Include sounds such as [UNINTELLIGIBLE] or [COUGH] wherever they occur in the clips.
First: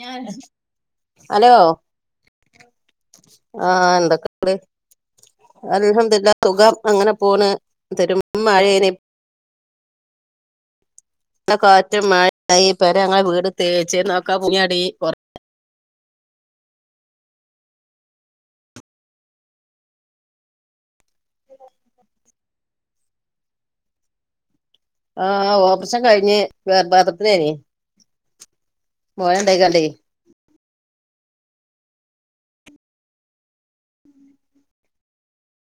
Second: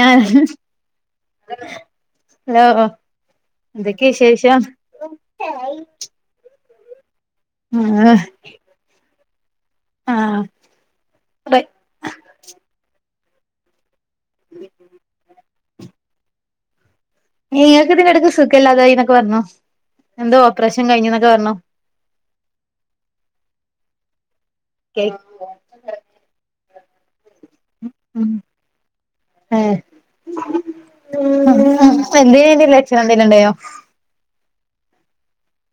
ഞാൻ ഹലോ ആഹ് എന്തൊക്കെ എന്തൊക്കെണ്ട് വിശേഷം അല്ഹംദുലില്ലാഹ് സുഖം അങ്ങനെ പോണ് ആഹ് പെരും മഴേണ് ആഹ് നല്ല അതെ കാറ്റും മഴിം പേരങ്ങളെ വീട് തേച്ചീന്നു അതൊക്കെ പൊളിഞ്ഞാടി കൊ ഇങ്ങക്ക് ഇതിനെടക്ക് സുഖല്ലാതായിന്നൊക്കെ പറഞ്ഞു എന്തോ ഓപ്പറേഷൻ കഴിഞ്ഞുന്നൊക്കെ പറഞ്ഞു കേൾ ആഹ് ഓപ്ഷൻ കഴിഞ് [UNINTELLIGIBLE] ഉം ഉം പോയ ഉണ്ടായിക്കാണ്ടേ ഇപ്പന്തേങ്കിലു [UNINTELLIGIBLE]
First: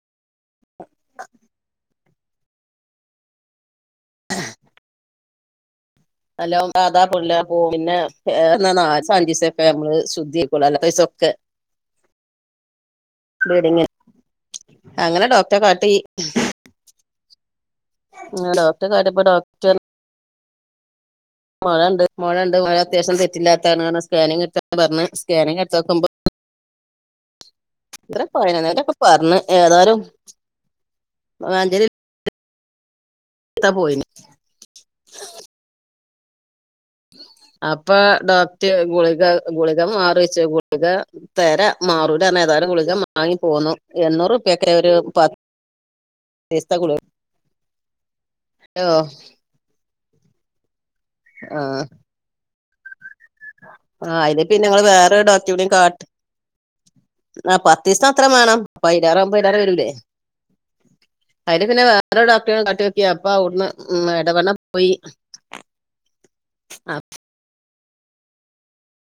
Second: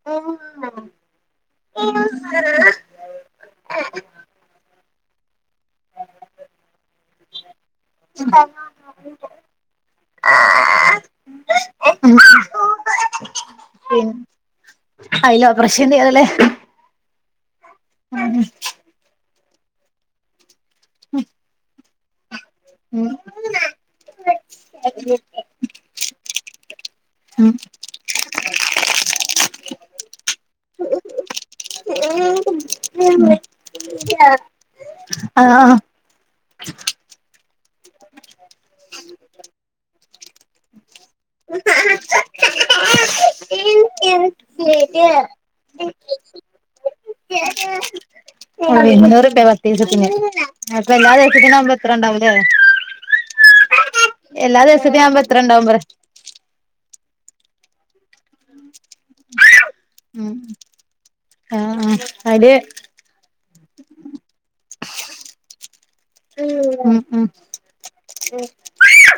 ആ ഓ ആ നല്ലോം സാധാ [UNINTELLIGIBLE] പോവും പിന്നെ ഏഹ് [UNINTELLIGIBLE] നാലീസഞ്ചീസൊക്കെ നമ്മള് ശുദ്ധിയക്കോള്ളു അല്ലാത്ത ദിവസൊക്കെ ബ്ലീഡിങ്ങിന് പി അങ്ങനെ അയില് ഡോക്ടറെ ഓപ്പറേഷൻ കാട്ടി ചെയ്യാറില്ലേ ആഹ് ഡോക്ടറേ കാട്ടിയപ്പോ ഡോക്ടറ് ഉം മൊഴണ്ട് മൊഴണ്ട് മൊഴ അത്യാവശ്യം തെറ്റില്ലാത്താ കാരണം സ്കാനിങ് ഇട്ത്തൊക്കാം പറഞ്ഞ് സ്കാനിങ്ട്ത്തൊക്കുമ്പോ ഉം [UNINTELLIGIBLE] പറഞ്ഞ് ഏതാലും മഞ്ചേരി ത്താ പോയിനി ആഹ് ആഹ് അപ്പൊ ഡോക്ടർ ഗുളിക ഗുളിക മാറിവെച്ച ഗുളിക തരാ മാറൂല്ല ഏതായാലും ഗുളിക വാങ്ങി പോന്നു എണ്ണൂറുപ്പ്യൊക്കെ ഒരു പത്ത് ദിവസത്തെ ഗുളിക [INAUDIBLE] ആ ഓ ഇരുനൂർ രൂപ പത്തു ദിവസത്തിന് അപ്പൊ എല്ലാ ദിവസത്തിന് ആ എത്ര റുപ്യ ഇണ്ടാവും ആ അത് പിന്നെ ഞങ്ങള് ദിവസത്തിനും വേറെ ആവുമ്പോ എത്ര ഉണ്ടാവും ഡോക്ടറെയും പറ കാട്ട് ആ പത്ത് ദിവസതിന് അത്ര വേണം പയിനാറാവുമ്പോ അമ്പതിനായിരം വരൂല്ലേ ഉം അതിന് പിന്നെ ആഹ് വേറെ ആഹ് അയില് ഡോക്ടറ കാട്ടി വെ അപ്പാ അവിടന്ന് ഉ ഇടവണ്ണ പോയി ഉ അ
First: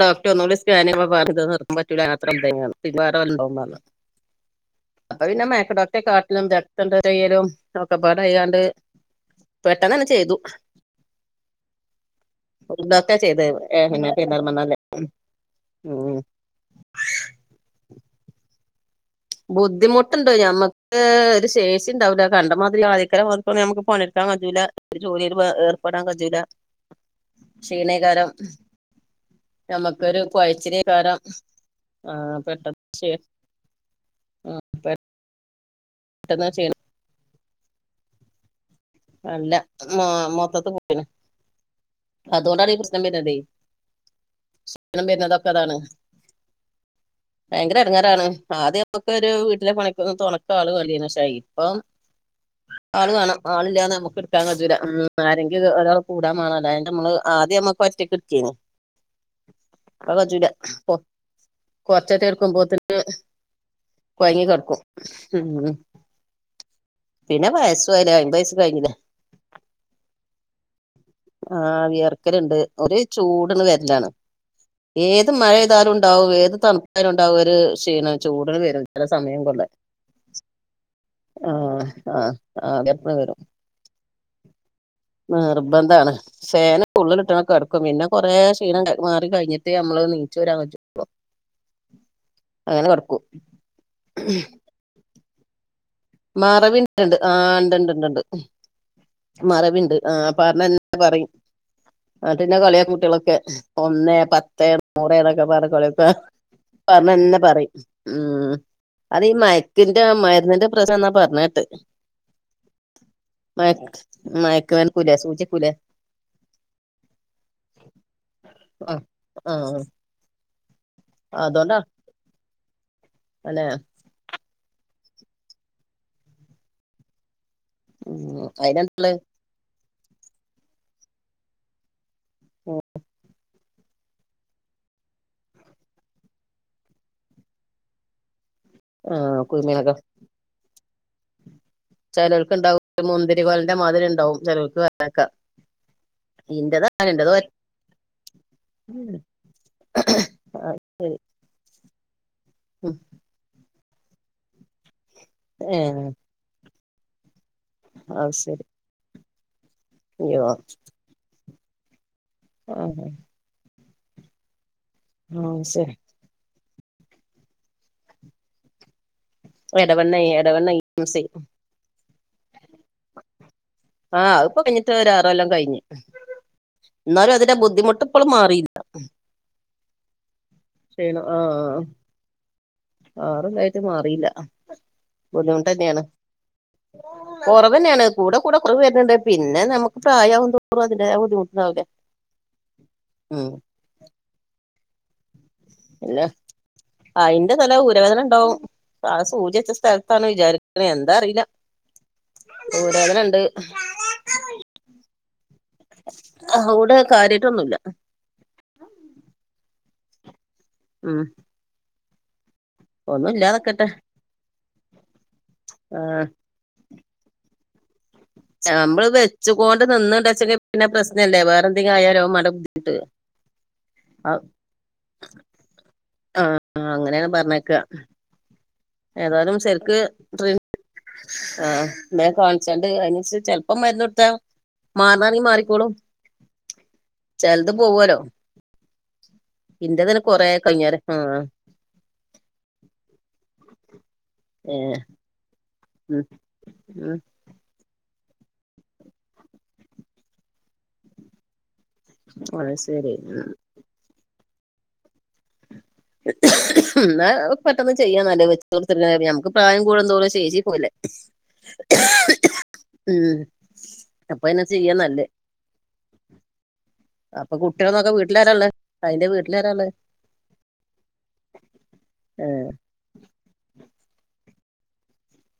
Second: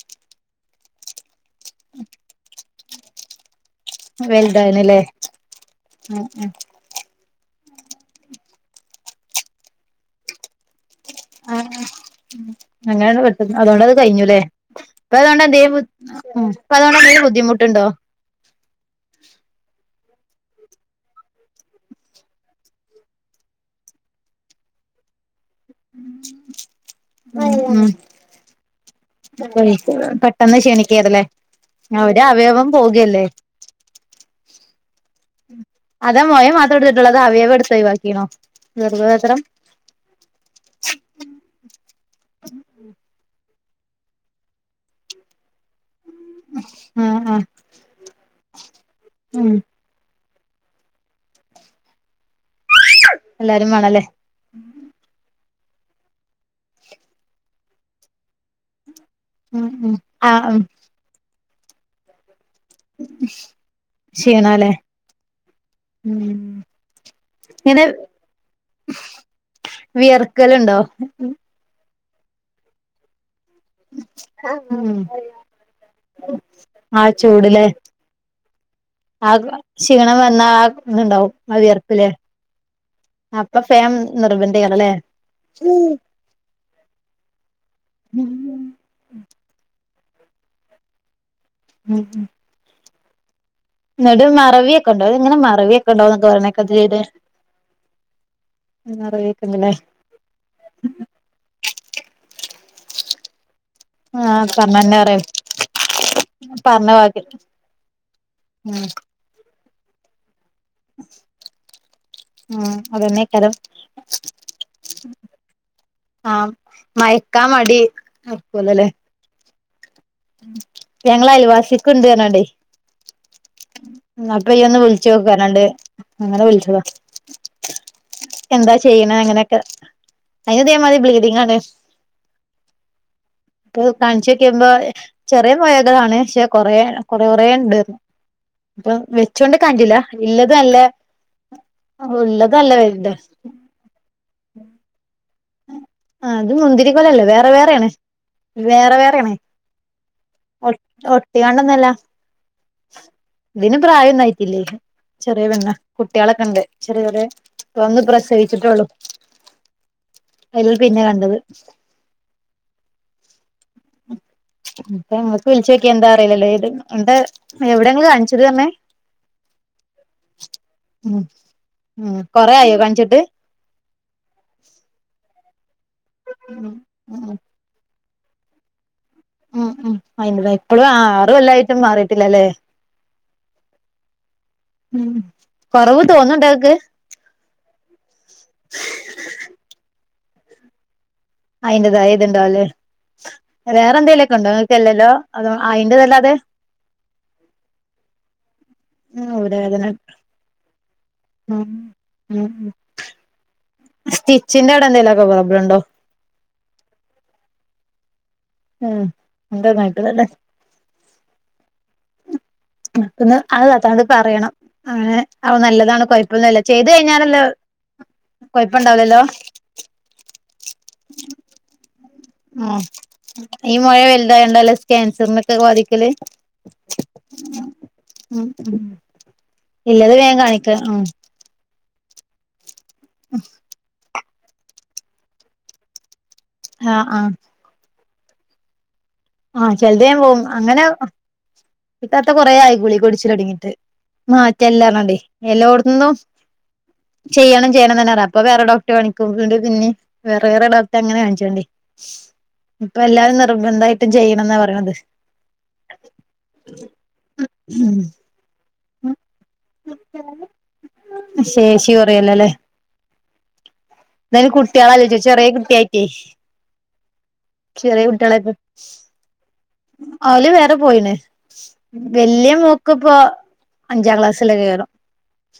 ഡോക്ടറെ ഒന്നൂടെ സ്കാനിങ്ങ് പറഞ്ഞ നിർത്തൻ പറ്റല അത്ര എന്തങ്ങാണ [UNINTELLIGIBLE] വലുതായിനല്ലേ അപ്പപിന്നെ മേഘ ഡോക്ട ഉം ഉം കാട്ടലുംണ്ട് [UNINTELLIGIBLE] ഒക്കെപാട് അയണ്ട് പെട്ടെന്ന് തന്നെ ചെയ്തു ആ ഒരു ഡോക്ടറെ അങ്ങനാണ് പെട്ട ചെയ്തത് ഏഹ് അതുകൊണ്ടത് പിന്നെ കഴിഞ്ഞ അല്ലെ പെരുന്നാൾ മണ്ണല്ലേ അപ്പ അതൊണ്ട് എന്തേലും ഉം അതുകൊണ്ട് എന്തേലും ബുദ്ധിമുട്ടുണ്ടോ ബുദ്ധിമുട്ട്ണ്ട ഞമ്മക്ക് ഒരു ശേഷി ഉണ്ടാവില്ല കണ്ട മാതിരി ആദ്യിക്കര മാ നമുക്ക് പണിയെടുക്കാൻ കഴിയൂല ജോലിയിൽ ഏർപ്പെടാൻ കഴിയൂല ഉം ക്ഷീണകാലം പെട്ടെന്ന് കൊഴച്ചിലേകാരം ക്ഷണിക്കാതല്ലേ ഒരു അവയവം പോകല്ലേ ആ അതെ അതാ മോയമാത്ര എടുത്തിട്ടുള്ള അത അവയവാ എടുത്ത്ഴിവാക്കിണോ അല്ല മ മൊത്തത്ത് പോയിന് അതുകൊണ്ടാണ് ഈ പ്രശ്നം വരണ്ടേ സ്നം വരുന്നതൊക്കെ അതാണ് ആഹ ആഹ് ഭയങ്കര ഇടങ്ങേറാണ് ആദ്യം നമ്മുക്ക് ഒരു ഉം വീട്ടിലെ പണിക്ക് തുണക്ക് ആള് വേണ്ടിയെരുന്നു. പക്ഷെ ഇപ്പം ആള് വേണം ആളി എല്ലാരും വേണല്ലേ നിക്കാൻ കഴിയൂല ആരെങ്കിലും ഒരാൾ കൂടാൻണല്ലോ അതി നമ്മള് ആദ്യം നമ്മുക്ക് ഒറ്റക്ക എടുക്കന് ഉ അത് പറ്റൂല [UNINTELLIGIBLE] എടുക്കുമ്പോത്തിന് കുഴങ്ങി ക്ഷീണല്ലേ കിടക്കും ഉ ഉം പിന്നെ ഇങ്ങനെ പയസല്ല അയിമ്പയസ കഴിഞ്ഞില്ലേ വിയർക്കലുണ്ടോ ആഹ് വിയർക്കലണ്ട് ഒരു ചൂട്ന്ന് വ ഉം ഏത് മഴ പെയ്താലും ഉണ്ടാവും ഏത് തണുപ്പായാ ആ ലും ഉണ്ടാവും ഒരു ചൂടില് ക്ഷീണം ചൂടട്ട് വെരും ആ ക്ഷീണം വന്നാആ ഇതുണ്ടാവും ആ ആഹ് വിയർപ്പ് ലെ ആഹ് ആഹ് വിയർപ്പിന് ഇപ്പൊ ഫാൻനിർബന്ധമാണല്ലേ? നിർബന്ധമാണ് ഫാന് ഉള്ള് ഇട്ട്ങ്ങാണ്ട് കിടക്കും പിന്നെ ഉം കൊറെ ക്ഷീണം മാറി കഴിഞ്ഞിട്ട് നമ്മള് ങ്ങിച്ചു രാൻ പറ്റു ഇപ്പോ. ഉം ഉം അങ്ങനെ കെടക്കും. എന്നിട്ട് മറവിയൊക്കെഉണ്ടോ അത് എങ്ങനെ മറവിയൊക്കെ ഉണ്ടോന്നൊക്കെ പറയണേക്ക ചെയ്ത് മറവിയുണ്ട് ആ ഉണ്ടുണ്ട്ണ്ട് മറവിയൊക്കെണ്ടല്ലേ മറവിയുണ്ട്. ആ പറഞ്ഞന്നെ പറയും. ന്നിട്ട് ഇന്നെ കളിയാക്കും കുട്ടികളൊക്കെ ഒന്ന് ആഹ് പത്ത് പറഞ്ഞന്നെ നൂറേ പറയും എന്നൊക്കെ പറഞ്ഞ്ക്കെ കളി പറഞ്ഞ തന്നെപറയും. ഉം. അത് ഈ മയക്കിന്റെ മരുന്നിന്റെ സാഎന്നാ പറഞ്ഞ് കേട്ട്. ഉം അതന്നെക്കാരം മയ മയക്ക [UNINTELLIGIBLE] സൂചി വെക്കൂലേ ആ മയക്കാൻ മടി ആയി ആയിരിക്കുവല്ലേ? ആ ആ ഞങ്ങളെ അയൽവാസിക്ക് ഇണ്ട് ന്ന് പറഞ്ഞാണ്ടെ അല്ലെ അപ്പൊനീയൊന്ന് വിളിച്ചു നോക്ക് പറഞ്ഞോണ്ട് അങ്ങനെ വിളിച്ചതാ. ഉം എന്താ അയിന് ചെയ്യണേ അങ്ങനെയൊക്കെ. അതിന് ഇതേ മാതിരിബ്ലീഡിങ് ആണ്. ഉം. ഇപ്പൊ കാണിച്ചു നോക്കുമ്പോ ചെറിയ മുഴകളാണ് പക്ഷെ കൊറേ കൊറേ കൊറേ ഉണ്ട് അപ്പം ആഹ് വെച്ചൊണ്ട് നി കാൻ പറ്റൂല കുരുമിനകം ഇല്ലത് നല്ലേ ഇളത് നല്ലവെലുത് എന്റെ മാതിരി ഉണ്ടാവും ചിലൾക്ക് വന്നേക്കാം. ആ അത് മുന്തിരി കൊലല്ല വേറെ വേറെ ആണ്. വേറെ ഒറ്റ വേറെ ആണ്. ഒ ഒട്ടി കോണ്ടന്നു അല്ല. ഇതിന് പ്രായം ഒന്നു ആയിട്ടില്ലേ. ചെറിയ പെണ്ണാ. ഏഹ് കുട്ടികളൊക്കെ ഉണ്ട് ചെറിയ ചെറിയ ന്ന് അത് ശരി പ്രസവിച്ചിട്ടേ ഉള്ളു. അയ്യോ അതില് പിന്നെ കണ്ടത്. ആ ഇപ്പ ഞമ്മക്ക് ആഹ് വിളിച്ച് നോക്കിയാ ശരി എന്താ അറിയില്ലല്ലേ ഇത് എന്താ എവിടെയാ നിങ്ങള് കാണിച്ചത് എന്ന് പറഞ്ഞേ? എടവണ്ണെ എടവണ്ണെ ഉം [UNINTELLIGIBLE] ഉം. കൊറേ ആയോ കണ്ട ആ ഇപ്പം കഴിഞ്ഞട്ട് ഒരാറു കൊല്ലം കഴിഞ്. ഉം എന്നാലും അതിന്റെ ബുദ്ധിമുട്ട് ഇപ്പോളും മാറിയില്ല. ഉം ഉം അയിന്റെ ഇപ്പഴും ആറും കൊല്ലായിട്ടും മാറിട്ടില്ലല്ലേ? ആറു കൊല്ലായിട്ട് മാറിയില്ല. ഉം ബുദ്ധിമുട്ട് കൊറവ് തന്നെയാണ്. തോന്നുന്നുണ്ടോ ഇങ്ങക്ക് കുറവ് തന്നെയാണ് കൂടെ കൂടെ കുറവ് വരുന്നുണ്ട് പിന്നെ നമുക്ക് പ്രായമാകുതോറും അതിന്റെതായ ബുദ്ധിമുട്ട് അയിന്റതായ ഇതുണ്ടാവല്ലേ വേറെ എന്തേങ്കലുമൊക്കെ ഉണ്ടോ ഇങ്ങക്ക് എല്ലല്ലോ അതോ അല്ല അയിന്റതല്ലാതെ അതിന്റെ സ്ഥലം ഊരവേദന ഉണ്ടാവും ആ സൂചി വെച്ച ഊരവേദന സ്ഥലത്ത് ണ് വിചാരിക്കണേ എന്താ അറിയില്ല ഉം ഉം ഊര വേദനണ്ട്. സ്റ്റിച്ചിന്റെ അവിടെ എന്തെലുമൊക്കെ പ്രൊബ്ലളം ഉണ്ടോ. ഔടെ കാര്യട്ടൊന്നുല്ല ഉം എന്തന്നായിട്ടതല്ലേ ഉം. ഒന്നും അപ്പറത്തൂന്ന് ആ ഇല്ലാതൊക്കെ താത്തനോട് പറയണം അങ്ങനെ നല്ലതാണ് കുഴപ്പൊന്നുമില്ല ചെയ്ത് കഴിഞ്ഞാലല്ലോ നമ്മള് കൊഴപ്പുണ്ടാവില്ലല്ലോ വെച്ചുകൊണ്ട് നിന്‌ണ്ടെകില്ചെ കില് അതും പ്രശ്നംല്ലേ പിന്നെ വേറെ എന്തെങ്കിലും ആയാലോ ആ ഈ മുഴ വലുതായ ആ കണ്ടാല് ക്യാൻസറിനൊക്കെ ബാധിക്കല്? ആ അങ്ങനെയാപറഞ്ഞേക്കുക. ഉം ഉം ഇല്ലത് വേഗം കാണിക്ക്‌. ഉം മേ കാണിച്ചാണ്ട് അതിന ചെലപ്പോ മരുന്ന് കൊടുത്ത മാറണ ആണെങ്കി മാറിക്കോളും. ആഹ് ആഹ് ത് പോവോലോ ആഹ് ഇന്റതന്നെ കൊറേ കഴിഞ്ഞാരേ ആഹ് ഇത്താത്ത കൊറേ ആയി ഗുളിഗ കുടിച്ച ലൊടങ്ങിട്ട് മാറ്റല്ലാർ ഏ, ഞ്ഞ്ങ്ങാണ്ടേ എല്ലോ ന്നും ഉം ചെയ്യണം ചെയ്യണം തന്നെർഞ് അപ്പൊ വേറെ ഡോക്ടർ കാണിക്കും വീണ്ടും പിന്നിം വേറേ വേറേ ഡോക്ടറെ അങ്ങനെ കാണിച്ച്ങ്ങാണ്ടേ അത് ശരി ഇപ്പല്ലാം നിർബന്ധായിട്ടും ചെയ്യണംന്നാ പറിണത് ന്നാ പെട്ടെന്ന് ചെയ്യാ ന്നാല് വെ ഉം [UNINTELLIGIBLE] നമുക്ക് പ്രായം കൂടുംന്തോറും ശേഷിപോവല്ലേ ശേഷി ഉം അപ്പൊ തന്നെ ചെയ്യാ [UNINTELLIGIBLE] നല്ലേ ചെറിയേകുട്ട്യാളയ്റ്റേ അപ്പ കുട്ട്യാളെ നോക്കാൻ വീട്ടിലാ രാള്ള് അയിന്റെ വീട്ടിലാരാള്ള് ആ ഓല് വേറെ പോയിണ് വല്യ മോ ക്ക് പ്പോ അഞ്ചാക്ലാസ്സിലെ കെയ്കാരം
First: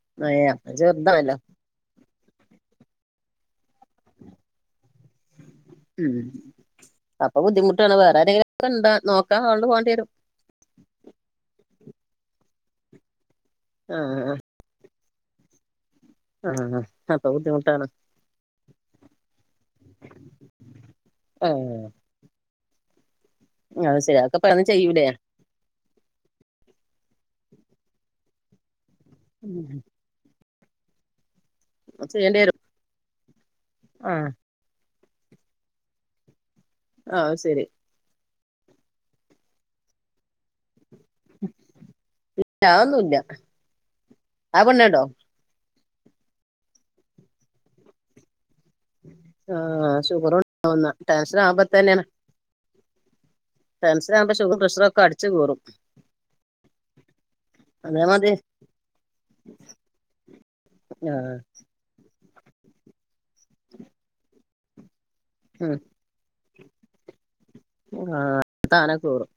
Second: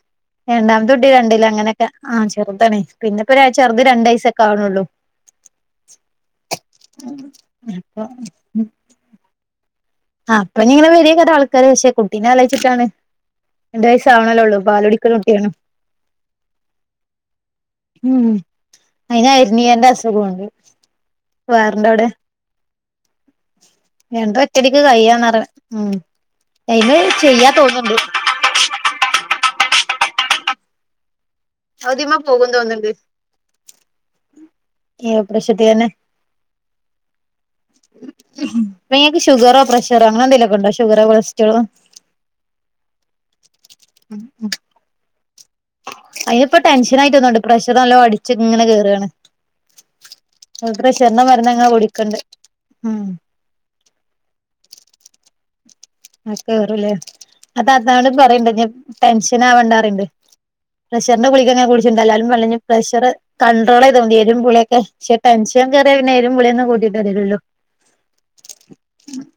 ഏഹ് അപ്പ രണ്ടാമത്തെ കുട്ടി ചെറുതാണല്ലോ രണ്ടില് അങ്ങനെ ആ ചെർതാണ് പിന്നെപ്പം രാ ചെറുത് രണ്ടയ് സൊക്കെവ്ണ്ള്ളൂ ഉം അപ്പൊ ബുദ്ധിമുട്ടാണ് അപ്പൊ വേറെരെങ്കിലുംക്കണ്ട നോക്കാനാള് പോണ്ടിരും ആ അപ്പൊഞ്ഞിങ്ങനെ വരയ്ക്കാരം ആൾക്കാര് പക്ഷെ കുട്ടീനെ ആലോയിച്ചിട്ടാണ് രണ്ടു ആഹ് വയസ്സാവണല്ലോള്ളൂ പാലൂടി ക്കള ട്ടിയാണ് ആഹ് ആഹ് അപ്പബുദ്ധിമുട്ടാണ് ഉം അയിന് എര്നിയന്റെ അസുഖുണ്ട് ആഹ് വയറിന്റെവിടെ അത് ശരി അ ഒറ്റക്ക് കയ്യോന്നറിണ് മ് [INAUDIBLE] ചെയ്യാ തോന്നുന്നുണ്ട് ഉം ചെയ്യേണ്ടി അയ്തിമ്മംപേകും വരും തോന്ന്ണ്ട് ആഹ് ഏ ഓപറഷത്തി എന്നെ അഹ് ശരി [UNINTELLIGIBLE] ഷുഗറോ പ്രഷറോ അങ്ങനെന്തെലുക്കെണ്ടോ ഷുഗറോ കൊളസ്ട്രോളോ അത്‌ന്നില്ല ഉം ഉം [INAUDIBLE] അയ്നിപ്പോ ടെൻഷനായിട്ടാ ന്ന്ണ്ട് പ്രഷർ നല്ലോ അടിച്ചിങ്ങനെ കേറ് ആഹ് ഷുഗറുണ്ടാവുന്ന പ്രഷർന്റെ ടെൻഷൻ ആവുമ്പോ മരന്നങ്ങനെ കുടിക്ക്ണ്ട് ടെൻഷനാകുമ്പോ ഷുഗറും പ്രഷർ ഒക്കെ അടിച്ച് കേറും ആ കേറും ല്ലേ ആ താത്താനോട് അതേമാതിരി പറിണ്ട് ഞ്ഞ് ടെൻഷനാവണ്ടാറിണ്ട് പ്രഷറ്ന്റെ ആഹ് കുളിഗങ്ങനെ കു [UNINTELLIGIBLE] പ്രഷർ കണ്ടട്രോളയ്തോണ്ടി എരും പുളിയൊക്കെ പക്ഷെ ടെൻഷൻ കേറിയാ പി ന്ന് എരും പുളിയൊന്നും കൂട്ടി ട്ടാ തെ രെള്ളു ആഹ് താനെ കേറും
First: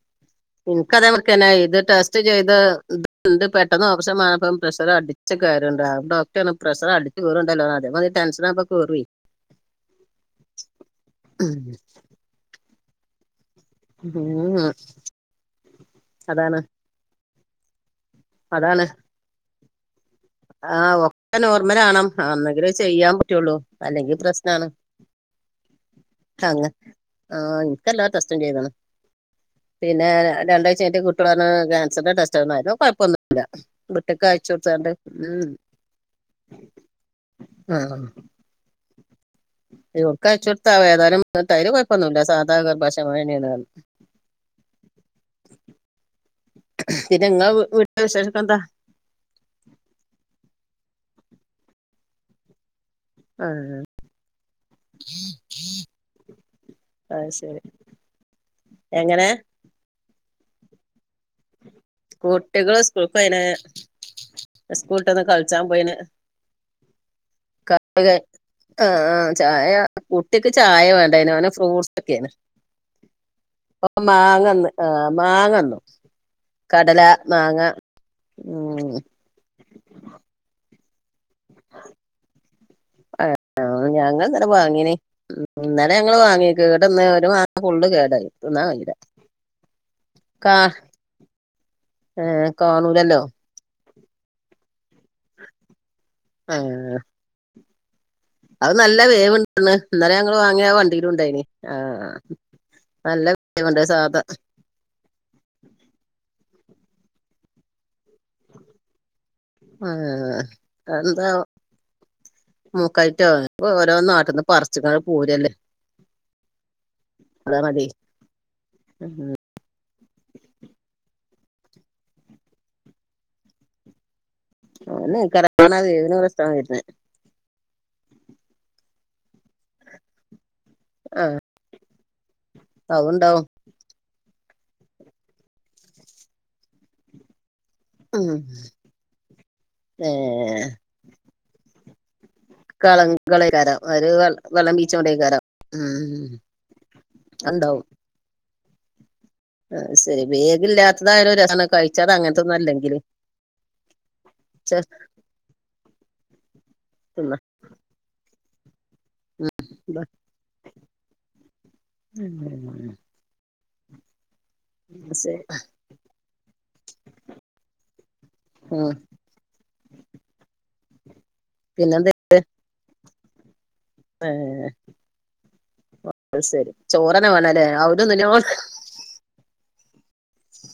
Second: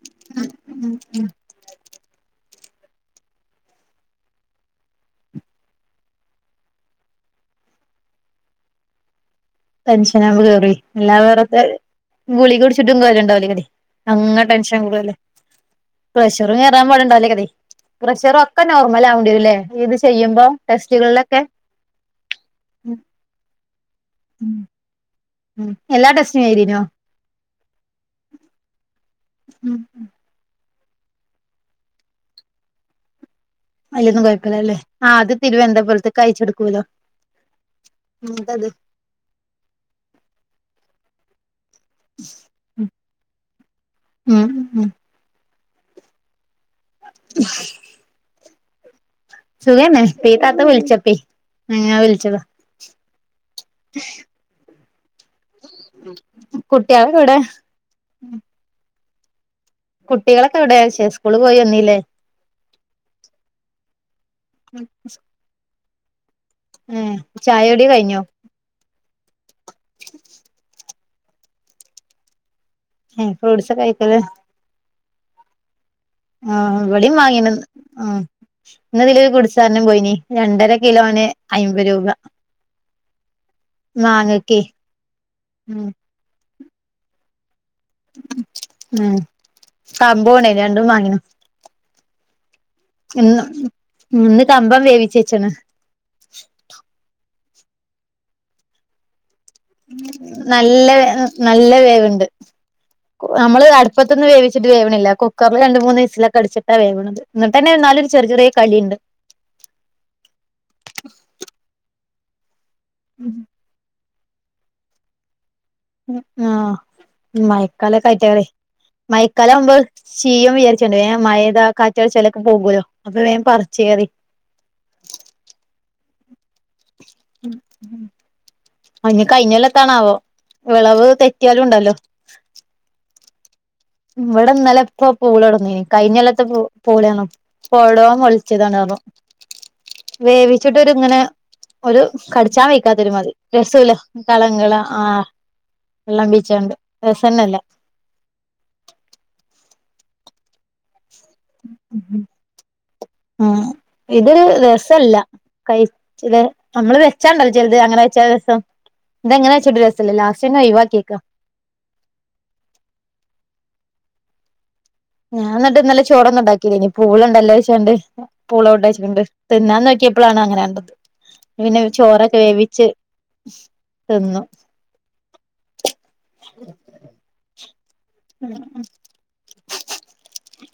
ഇൻക്കതെമാര്ക്കന്നെ ഇത് ട്ടസ്റ്റ് റ്റ് ചെയ്ത് ത് പെട്ടെന്ന് ഓപ്പറ ഷം മാണെപ്പം പ്രഷർ അടിച് കേറ്ണ്ട്‌ ഡോക്ടറർഞ്ഞ് പ്രഷർ അടി ഷുകറുണ്ടല്ലോ അതേമാരി ടെൻഷനവുമ്പം കേറോയ് പെൻഷനാകുമ്പ കേറി അല്ലാ വേറ് തെ ഗുളിക കുടിച്ചുട്ടും കാര്യണ്ടാലേ കാരെ അങ്ങ ഉം ടെൻഷൻ കേറല്ലേ പ്രഷറ് അതാണ് കേറാൻ പാട് ണ്ടാലേയ്കാരേ പ്രഷർ ഒക്കെ അതാണ് നോർമല് ആ വണ്ടിരുല്ലേ ഇത് ചെയ്യുമ്പോ ആഹ് ഒക്കെ ടെസ്റ്റുകളിലൊക്കെ നോർമലാണം അ ന്നെങ്കിലേ ചെയ്യാൻ പറ്റുള്ളൂ അല്ലെങ്കി പ്രശ്നാണ് ഉം എല്ലാ ടെസ്റ്റും അങ്ങ് ചെയ്തിനോ ആഹ് ഇൻക്ക് എല്ലാ ടെസ്റ്റും ചെയ്ത്ണ് പിന്നെ രണ്ടായ് [UNINTELLIGIBLE] കുട്ടിളർ ഞ്ഞ കാൻസറിന്റെ ടെസ്റ്റ്ന്നർഞ്ഞു അയ്ലുന്നു കുഴപ്പൊന്നുല്ല അയ്ല്ലൊന്നും കോഴപ്പല്ല അല്ലേ. ആഹ് അത് തിരുവനന്തപുരത്ത്ക്ക് അയച്ചെടുക്കല്ലോ ഇന്ന്ട്ട് അത്. ക്കച്ചുടുത്ത ഏതാനും തൈയ്ല് കുഴപ്പൊന്നുല്ല സാധാ ഗർഭാശയമുഴ തന്നെയാണ്. [INAUDIBLE] പിന്നെ നിങ്ങളെ വീട്ടിലെ വിശേഷക്കൻന്താ. സുഖന്നെ പീതാത്ത വിളച്ചപ്പെ അങ്ങന വിളച്ചതാ. ആഹ്. ശ്. കുട്ടിയൾഒക്കെ അത് എവ്ടെ. ശരി എങ്ങനെ. കുട്ടികളൊക്കെ എവിടെയെ [UNINTELLIGIBLE] സ്കൂള് പോയി വന്നീല്ലേ? കുട്ടികൾ സ്കൂൾക്ക് പോയ്ന്ന് സ്കൂള് വീട്ട് വന്ന് കളിച്ചാൻ പോയിന്. ഏ ചായയോടി കഴിഞ്ഞോ? ആഹ് ആഹ് ചായ കുട്ടിക്ക് ചായ വേണ്ടായിനു അവൻ ഫ്രൂട്ട്സ് ഒക്കെന്. ഏ ഫ്രൂട്ട്സ് ഒക്കെ ഇപ്പോ കഴിക്കല് മാങ്ങന്ന് ആഹ് മാങ്ങന്നു ആഹ് കടല ഇവിടെയും മാങ്ങ വാങ്ങീണ്ന്ന് ആഹ് ഉം ഇന്ന് ഇത്തിലൊരു കുട്സെരാൻ പോയിനി രണ്ടര കിലോന്ന്. അയ്മ്പ രൂപ മാങ്ങക്കെ ഉം ഇങ്ങൾ വാങ്ങിയോ കേടന്ന് ഒരുവ ഫുള്ള് കേടായിതിന്നാൻ കാഴിഞ്ഞില്ല. ഉം ക്ക കമ്പോണേ രണ്ടും വാങ്ങിണ് ആഹ് കാണു ഇന്ന് ഇന്ന് കമ്പം വേവിച്ച് വെച്ച്ണ്. ആഹ്. അത് നല്ല വേവ്ണ്ടന്ന് ഇന്നലെ ഞങ്ങള് വാങ്ങിയ നല്ല വണ്ടിയിൽ ഉണ്ടായിനി നല്ല ആഹ്. വേവുണ്ട് നമ്മള് അടുപ്പത്തിന്ന് വേവ ച്ചിട്ട് വേവണില്ല കുക്കറിൽ രണ്ട് മൂന്ന് വിസൽലൊക്ക അടിച്ചിട്ടാ വേവ്ണത് എന്നിട്ട്ന്ന എന്നാലും ചെറിയ ചെറിയ കലിയുണ്ട്. അതെ അതെ അത് എന്താ മുക്കായിറ്റ ഓരോ നാട്ന്ന് പറച്ച്കാണ്ട് പോരല്ലേ. ആഹ് മതി മഴക്കാലക്കെ ആയിട്ടാണ് മഴ കലകുമ്പോ ചീയും വിചാരിച്ചട്ടാണ്ട് വോം മഴപെയ്താൽ കാറ്റടിച്ചല്ലൊക്കെ പോകല്ലോ അപ്പൊ വേൻ പറച്ച് കേറി. അതന്നെയായിക്കാരം അതാണ് ആ വേവിൻ പ്രശ്നം വേര്ന്നെ അയ്ന്ന് കഴിഞ്ഞല്ലത്തണാവോ വിളവ് തെറ്റിയാലും ഉണ്ടല്ലോ? അഉണ്ടാവും. ഇവിടെന്നലെ ഇപ്പ പൂള കൊടുന്നിന്ന് കഴിഞ്ഞകൊല്ലത്തെ പൂ പൂളാണോ. പോടോം ഉം വളിച്ചതന്ന പറഞ്ഞു ഏ വേവിച്ചിട്ടോരിങ്ങനെ ഒരു. കടിച്ചാൻ വെയ്ക്കാത്തോരു മതിരി കളങ്കളേക്കാരം രസഉല്ല ഒരു വെള്ളം കളങ്ങളെ ആഹ്. ബീച്ചോണ്ടേക്കാരം വെള്ളാം ഉം അബിച്ച്ക്കാണ്ട് രാസന്നല്ല. അഹ് ശരി വേവില്ലാത്തതായാലും രസാണ് കഴിച്ചാ അങ്ങനത്തൊന്നും അല്ലെങ്കില് ഉം ഇതൊരു രസല്ല കഴിച്ചില് നമ്മള് തിന്ന വെച്ചാണ്ടല്ലോ. ചിലത് അങ്ങനെവേച്ച രസം ഇത് യെങ്ങനെവേച്ചിട്ടും രസംല്ല ലാസ്റ്റ് യെന്നെ ഒഴവാക്കിക്കാ. [UNINTELLIGIBLE] ശരി ഞാൻ ഇന്നിട്ട് ഇന്നലെ ചോറൊന്നും ഉണ്ടാക്കില്ലന്ന് പൂള ഉണ്ടല്ലോ വിചാരിചാണ്ട്. പൂള ഉം കോണ്ടാച്ചിട്ടുണ്ട് തിന്നാന്ന് നോക്കിയപ്പോഴാണ് അങ്ങനെ കണ്ടത് പിന്നെ പിന്നെന്ത് ചോറ്. വേവിച്ച്. ഏ തിന്നു അത് ശെരി ചോറനെ വേണല്ലേ അവുധിതന്നെയ്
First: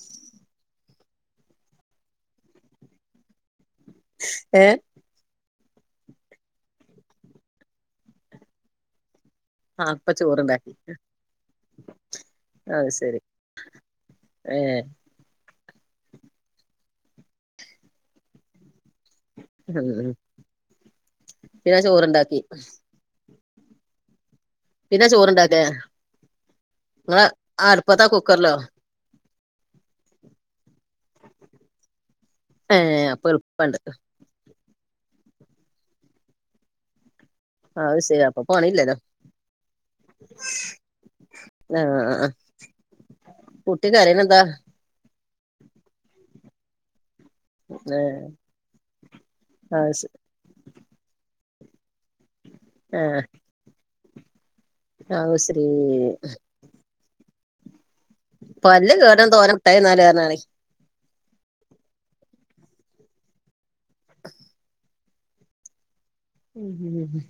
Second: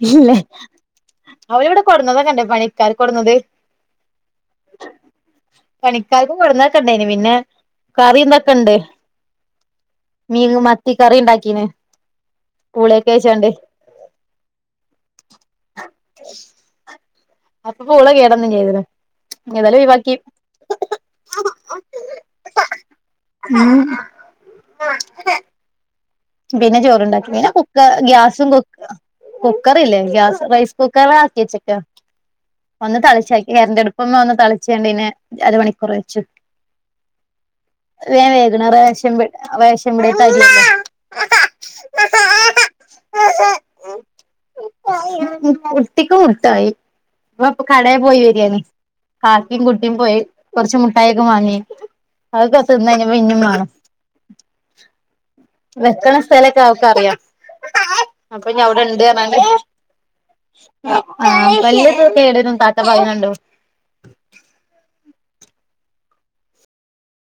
ഇല്ല അവര് ഇവിടെ കൊടന്നതൊക്കെണ്ട് പണിക്കാർക്ക് കൊടന്നത് ഏഹ്. പണിക്കാർക്ക് കൊണ്ട്ന്നത് ഒക്കെ ഇൻ ട്ടെയ്ൻ പിന്നെ കറിം വെക്കണ്ടേ ആ അപ്പൊ മീൻ മത്തി കറി ഉണ്ടാക്കീന്. പൂളയൊക്കെ ഐശെരി വെച്ചാണ്ട് ഏഹ്. അപ്പൊ പൂള കേട്ന്നും ചെയ്തല്ലെ. ഏതയാലും ഉം ഒഴിവാക്കി പിന്നെ ചോറുണ്ടാക്കി ഉം. പിന്നെ ചോറ്ണ്ടാക്കേ പിന്നെ ചോറണ്ടാക്കി പിന്നെ കുക്ക ഗ്യാസും കുക്കറിലോ കുക്ക് കുക്കറില്ലേ ഗ്യാസ് റൈസ് കുക്കറിൽ ആക്കിച്ചക്ക. ഏ ഒന്ന് അപ്പൊ തളിച്ച എളുപ്പണ്ട് കരന്റ് അടുപ്പ്മേ ഒന്ന് തളിച്ചണ്ട് ന്നെ അര മണിക്കൂർ വെച്ചു അത് ശരി വേം അപ്പൊ വേഗണ പണിയില്ലല്ലോ റേശം റേശംപിടിയത്തെ അരി അല്ലെ ആഹ് ആഹ് ആഹ് കുട്ടി കരയ്ണെ എന്താ കുട്ടിക്ക് മുട്ടായി അ പ്പൊ കടയിൽ ഏ പോയി വരിയാണ്. കാക്കയും അത് കുട്ടിയും ശ പോയി കൊറച്ച് മുട്ടായി ഒക്കെ വാങ്ങി, അതൊക്കെ തിന്ന് കഴിഞ്ഞപ്പോ ഇഞ്ഞും മാണം ആഹ് [UNINTELLIGIBLE] വെക്കണ സ്ഥലൊക്കെ അവക്ക് അറിയാം അപ്പൊ ഞ് അവിടെ പല്ല് ണ്ട്ന്ന് കേടാൻ പറഞ്ഞാണ്ട് തോനെ മുട്ടായി തിന്നാല് പറഞ്ഞാണെ ആ പല്ല് കേടരും താത്ത പറയ്ണെ കണ്ടു ഉം ഉം